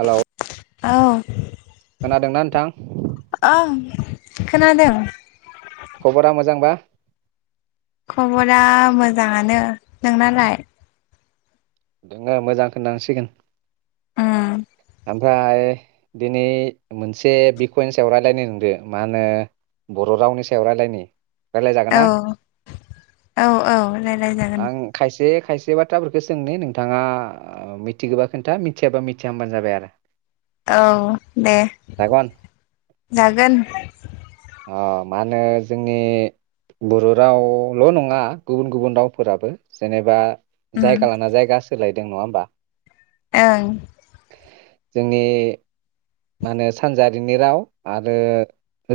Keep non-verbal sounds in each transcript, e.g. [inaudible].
हेल' औ। खोनादोंना नोंथां? ओं खोनादों। खबरा मोजांबा खबरा मोजाङानो नोंनालाय? दोङो मोजां खोनलांसिगोन। उम। ओमफ्राय दिनै मोनसे बिखइनि सायाव रायज्लायनि नोंदो मा होनो बर' रावनि सायाव राय्लायनि। औ औ औ रायलाय जागोन। आं खायसे खायसे बाथ्राफोरखौ सोंनि नों थाङा मिथिगोबा खोन्था मिथियाबा मिथिया होनबानो जाबाय आरो। औ दे जागोन जागोन। ओ मा होनो जोंनि बर' रावल' नङा गुबुन गुबुन रावफोराबो जेनेबा उम जायगालाना जायगासो लायदों नङा होमबा? ओं। जोंनि मा होनो सानजारिनि राव आरो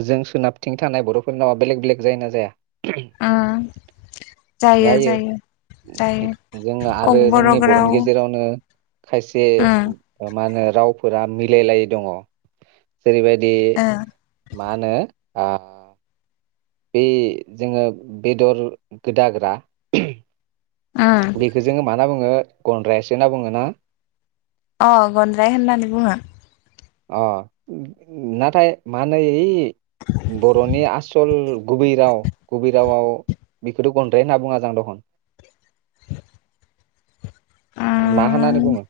जों सोनाबथिं थानाय बर'फोरनि रावा बेलेग बेलेग जायो ना जाया? ओ जायो जायो जायो जों आरो ककबर' जोंनि बर'नि राव गेजेरावनो खायसे उम मा होनो रावफोरा मिलायलायै दङ। जेरैबायदि ओ मा नो आ बे जोङो बेदर गोदाग्रा होम उम बेखो जोङो माना बोङो गन्द्रायसो ना बुङो ना? अ गन्द्राय होननानै बुङो। अ न-नाथाय माहोनो ओइ बर'नि आस सल गुबै राव गुबै रावाव बेखौथ' गद्राय होनना बुङो जं दखन। मा उम होननानै बुङो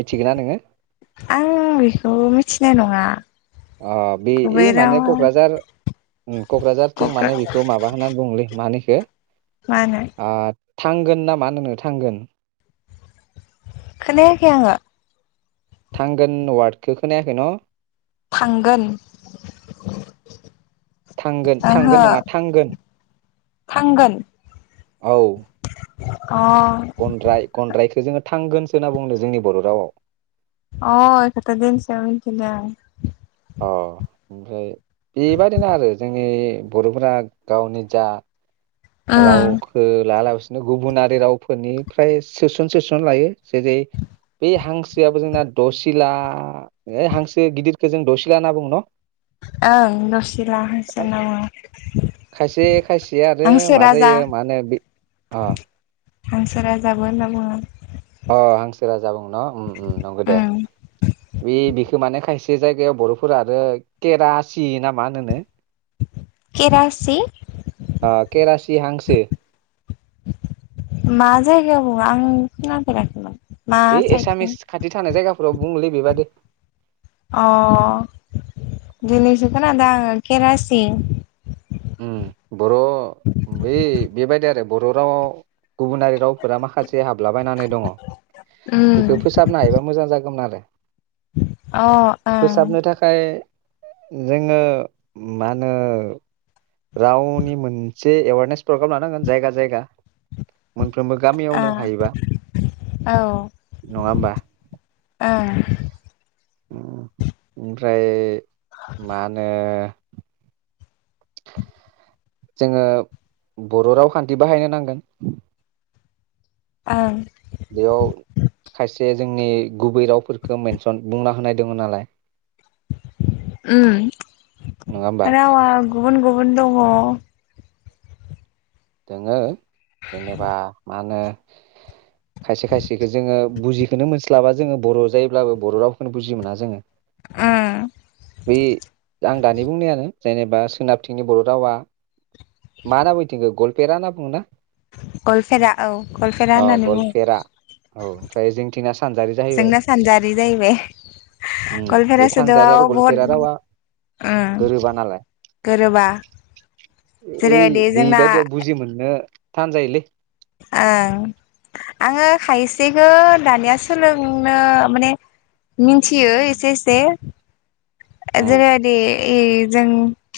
मिथिगोन ना नोङो? आ अ बे गुबै इ राव माने क'क्राझार ओम क'क्राझारथिं कक्रा माने बेखौ माबा होननानै बुङोलै मानै दे मानो? थांगोन नामा नोङो थांगोन। खोनायाखै आङो। थांगोन वार्ड खौ खोनायाखै न'? थांगोन। थांगोन थांगोन ओहो नङा थांगोन ‌। थांगोन औ। [inaudible] गनद्राय-गनद्रायखो जोङो थांगोनसो होनना बुंदों जोंनि बर' रावाव अ इखोथ' दिनैसो आं मिथिदों। अ ओमफ्राय बेबायदिनो आरो जोंनि बर'फोरा गावनि जा राव ओं खो ला ला गुबुनारि रावफोरनिफ्राय सोसन सोसन लायो जेरै बे हांसोआबो जोंना दसिला हांसो गिदिरखौ जों दसिला होनना बुङो न? ओं दसिला हांसो होनना बुङो। खायसे खायसे आरो हांसो मा राजा जायो मा होनो बे अ हांसो राजा होननाबो बुङो। अ हांसो राजा बुङो न' ओ ओ नंगौ दे ओम बे बिख माने खायसे जायगायाव बर'फोरा आरो केरासि मा होनोनो। केरासि सि हांसो। मा जायगायाव बुङो आं खोनाफेराखैमोन? मा है साइडथिं एसामिस खाथि थानाय जायगा फोराव बुङोलै बेबादि। अ दिनैसो खोनादों आं केरासि। उम्म। बर' बे बेबायदि आरो बर' रावआव गुबुनारि रावफोरा माखासे जे हाबलाबायनानै दङ उम बेखौ फोसाबनो हायोबा मोजां जागौमोन आरो। अ ओं। फोसाबनो थाखाय जोङो मा होनो रावनि मोनसे एवारनेस प्रग्राम लानांगोन जायगा जायगा। मोनफ्रोमबो गामियावनो हायोबा औ ओं नङा होमबा? ओमफ्राय मा होनो? जोङो बर' रावखान्थि बाहायनो नांगोन। ओं। बेयाव खायसे जोंनि गुबै रावफोरखौ मेनसन बुंना होनाय दङ नालाय। नङा होमबा उम्म रावआ गुबुन गुबुन दङ। दोङो। जेनेबा मा होनो? हम खायसे खायसेखो जोङो बुजि खौनो मोनस्लाबा जोङो बर' जायोब्लाबो बर' रावखौनो बुजि मोना जोङो। बे आं दानि बुंनायानो जेनेबा सोनाबथिंनि बर' रावा बेरा होनना बुंङोना गवलपेरा औ गवलपेरा अ होननानै गलपेरा औ बुंङो ओमफ्राय जोंथिंना सानजारि जाहैबाय जोंना सानजारि जाहैबाय उम बे गवालपेरा सानजारि सोदोबआव आरो बहुद गलपेरा रावा उम गोरोबा नालाय गोरोबा ओइ जेरैबायदि जोंना बेबायदियाव बुंजि मोननो नो थान जायोलै ओं आंङो खायसेखो दानिया सोलोंनो माने मिनथियो एसे-एसे उम जेरैबादि ए जों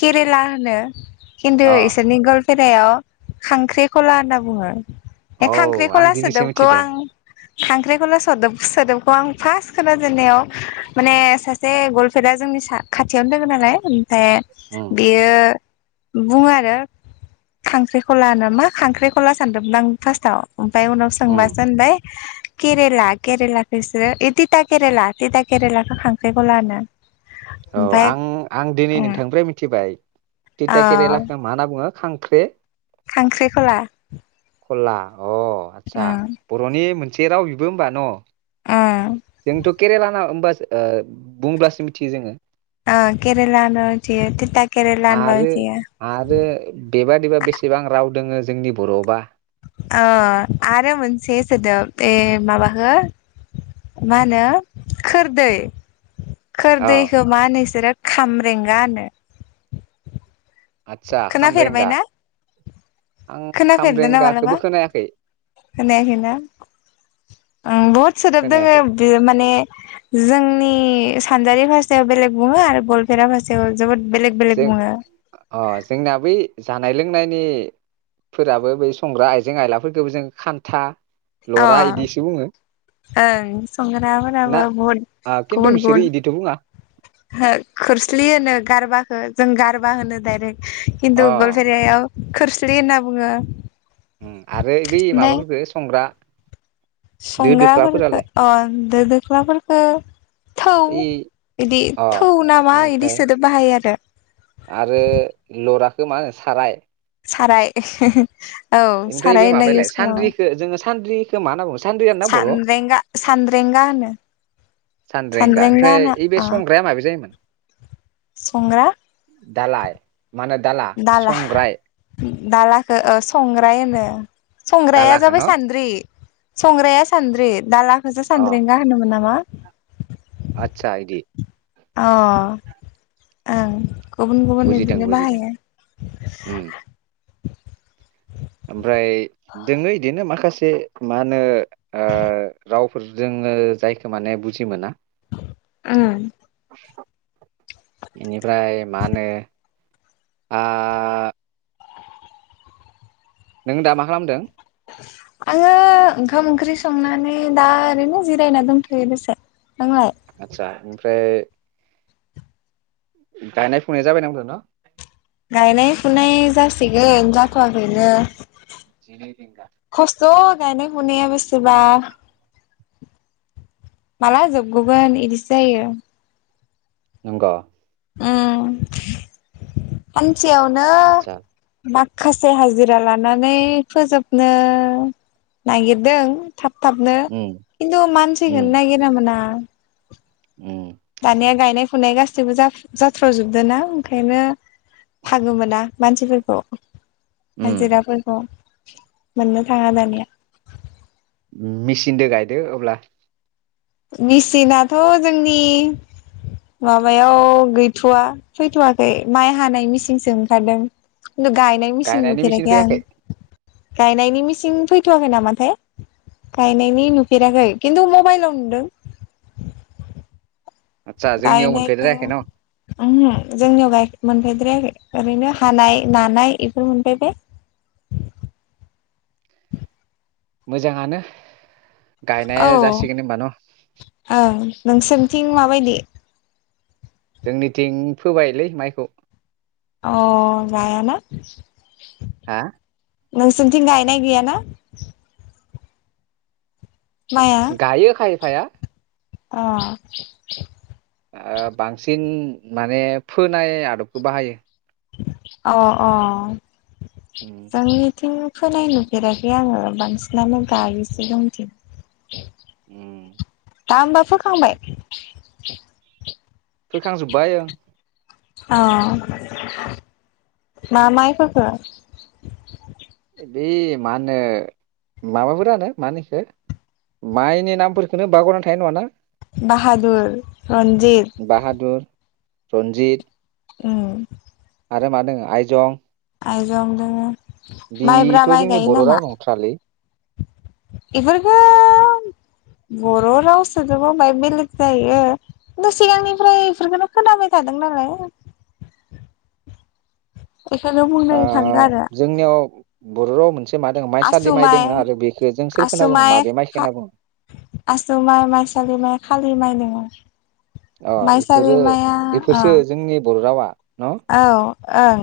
केरेला होनो खनथु अ इसोरनि गल फेरायाव खांख्रिखला होनना बुंङो ए औ आं खांख्रिखला दिनैसो सोदोबखौ मिथिदों आं खांख्रिखला सोदोब सोदोबखौ आं फास खोनाजेननायाव माने सासे गल फेरा जोंनि सा खाथियावनो दोंङो नालाय ओमफ्राय उम बियो बुंङो आरो खांख्रिखला नामा मा खांख्रिखला सानदोंमोन आं फासथाव ओमफ्राय उनाव उम सोंबासो होनबाय केरेला केरेलाखोसो इ तिथा केरेला तिथा केरेलाखो खांख्रिखला होनो औ ओमफ्राय आं आं दिनै उम नोंथांनिफ्राय मिथिबाय अ तिथा केरेलाखौ मा होनना बुंङो खां ख्रे खांख्रिखला खला अ आतसा उम बरनि मोनसे असे राव बिबो होनबा न उम जोंथ केरेला ना होमबा ओ बुंब्लासो मिथियो जोंङो आ केरेलानो मिथियो तिथा केरला होनबा आरो मिथियो आ। दोंङो जोंनि बर आवबा। अ आरो मोनसे सोदोब ए माब हो। मा होनो खोरदै। अ खोरदैै खो मा होनो‌ इसोरो। खामरेंगा होनो। आदसा खामब्रेंगा खोनाफेरबायना आं खोनाफेरदों ना मालाबा खामब्रेंगाखौबो खोनायाखै खोनायाखैना उम बहुद सोदोब दोंङो खोनायाखै बेयो माने जोंनि। ए सानजारि भारसायाव बेलेग बुंङो आरो गलपेरा भारसायाव। जोबोद बेलेग-बेलग जों बुंङो। अ जोंना बै जानाय लोंनायनिफोराबो बै संग्रा आइजें आयलाफोरखौबो जों खान्था। अ लरा इदिसो बुङो ओं संग्रा ना फोराबो बहुद आ खिन्थु बिसोरो गुबुन-गुबुन इदिथ' बुङा खोरस्लि होनो गारबाखो। जों गारबा होनो डाइरेक्ट। अ खिनटु गलफैरियाआव। खोरस्लि होनना बुङो। उम आरो बै ओमफ्राय माबाफोरखो संग्रा। दो संग्राफोरखो दोख्लाफोरालाय अ दो दोख्लाफोरखो थौ ओइ बिदि अ थौ नामा इदि बेनिफ्राय सोदोब बाहायो आरो। इखो मा होनो साराय। साराय। औ ओमफ्राय साराय बे होनना माबायालाय सानद्रिखो जोङो सानद्रि। मा होना बुंङो। सानद्रेंगा-सान्द्रेंगा होनो सान्द्रेंगा ओमफ्राय होना ओइ बे अ संग्राया माबे जायोमोन संग्रा। दालाय। मा होनो दाला संग्राय। दालाखो ओ संग्राय होनो। संग्राया दालाखौ जाबाय न' सान्द्रि। संग्राया सान्द्रि दाला। खोसो सानद्रेंगा होनोमोन नामा। आतसा इदि। अ ओं। गुबुन-गुबुन बुजिदों बिदिनो बुजिदों बाहायो। उम [unintelligible] ओमफ्राय दोङो इदिनो माखासे मा होनो ओ रावफोर जोङो जायखौ माने बुजि मोना। उम। बेनिफ्राय मा होनो आ नों दा मा खालामदों। आङो ओंखाम ओंख्रि संनानै दा ओरैनो जिरायना दंथ'यो बेसे नोंलाय। आतसा ओमफ्राय। गायनाय फुनाय जाबाय नांदों न गायनाय फुनाय जासिगोन जाथ'वाखैनो खस्थ' [unintelligible] गायनाय फुनाया बेसेबा माला जोबगगोन इदिसो जायो नोंंग उम सेयावनो आदसा मा खायसे हाजिरा लानानै फोजोबनो नागिरदों थाब थाबनो उम खिन्थु उम मानसिखोनो नागिरना मोना उम दानिया गायनाय फुनाय गासैबो जाथ्र'जोबदों ना ओंखायनो फागो मोना मानसिफोरखौ हाजिराफोरखौ। मोननो थाङा दानिया। मेचिदो गायदो अब्ला। मिचिना जोंनि लामाबायाव गैथवा फैथवाखै माइ हानाय मेचिनसो ओंखारदों। न्थु गायनाय मेसिन गायनायनि मेचिन नुफेराखै आं। फैयाखै गायनायनि मेसिन फैथवाखै नामाथाय गायनायनि नुफेराखै खिन्थु मबाइलाव। दों। आथसा जोंनियाव मोनफैद्रायाखै न। उहु जोंनियाव गाय मोनफैद्रायखै। ओरैनो हानाय उम नानाय। [unintelligible] मोजाङानो। औ गायनाया जासिगोन होनबा न। ओं नोंसोरनिथिं माबायदि? जोंनिथिं फोबायलै माइखौ। अ जायाना। हा? नोंसोरनिथिं गायनाय गैयाना। माइआ गायो खाय। फाया। अ। ओ बांसिन माने फोनाय आदबखौ बाहायो। अ अ। उम जोंनिथिं। फोनाय नुफेराखै आङो बांसिनानो गायोसो जोंथिं। उम बा होमबा फोखांबाय‌। [inaudible] फोखांजोब्बाय ओं। औ मा माइ फोखो। बे मा होनो माबाफोरानो मा होनो इखो माइनि नामफोरखोनो बगरना थायो नङा ना। बाहादुर रन्जित रनजित उम आरो मा दोङो आइजं आइजं दोङो माइब्रा बिथ माइ जोंनि बर राव नंथारालै। इफोरबो बर राव सोजोबाय माय बेलेग जायो खिन्थु सिगांनिफ्राय बेफोरखोनो खोनाबाय थादों नालाय। बेखायनो ओ बुंदों सानदों आरो जोंनियाव बर राव मोनसे मा दोङो माइसालि आसु माइ दोङो आरो बेखौ जों सोरखौ होनना आसु बुङो माय माबे माइखौ हा होनना बुङो आसु माइ माइ सालि माइ खालि माइ दोङो अ माइसालि इफोरो माइआ अ बेफोरसो जोंनि बर' रावा न' औ ओं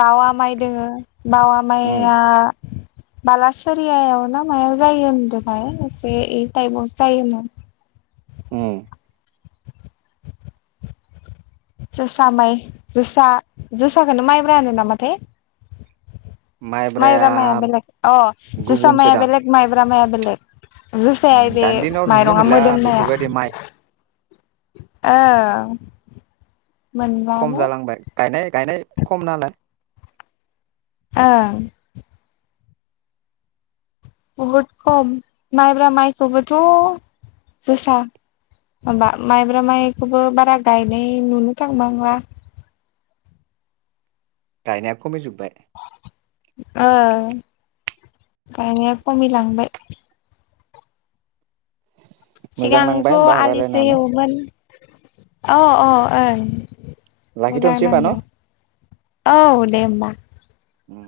बावा माइ दोङो बावा उम माइया बालासोरियायाव ना मायाव जायो होनदोथाय एसे इ टाइमावसो जायोमोन उम जोसा माइ जोसा जोसाखौनो माइब्रा होनो नामाथाय माइब्राया माइब्रामाया बेलेग अ जोसा माया गुबुनसोदां बेलेग माइब्रा माइया बेलेग जोसाया उम बे दानि दिनाव नुनो माइरङा मोनला मोदोमनाया बेफोरबायदि माइ ओ खम मोनलानो जालांबाय गायनाय गायनाय खम नालाय ओं बहुद खम माइब्रा माइखौबोथ जोसा माबा माइब्रा माइखौबो बारा गायनाय नुनो थांबांला गायनाया खमायजोबबाय ओ गायनाया खमिलांबाय मोजां सिगांथ नांबाय होमबा आलिसो रायलायनानै एवोमोन अह अह ओं मोजां लाखिथ'नोसै होमबा न' नांदों औ दे होमबा उम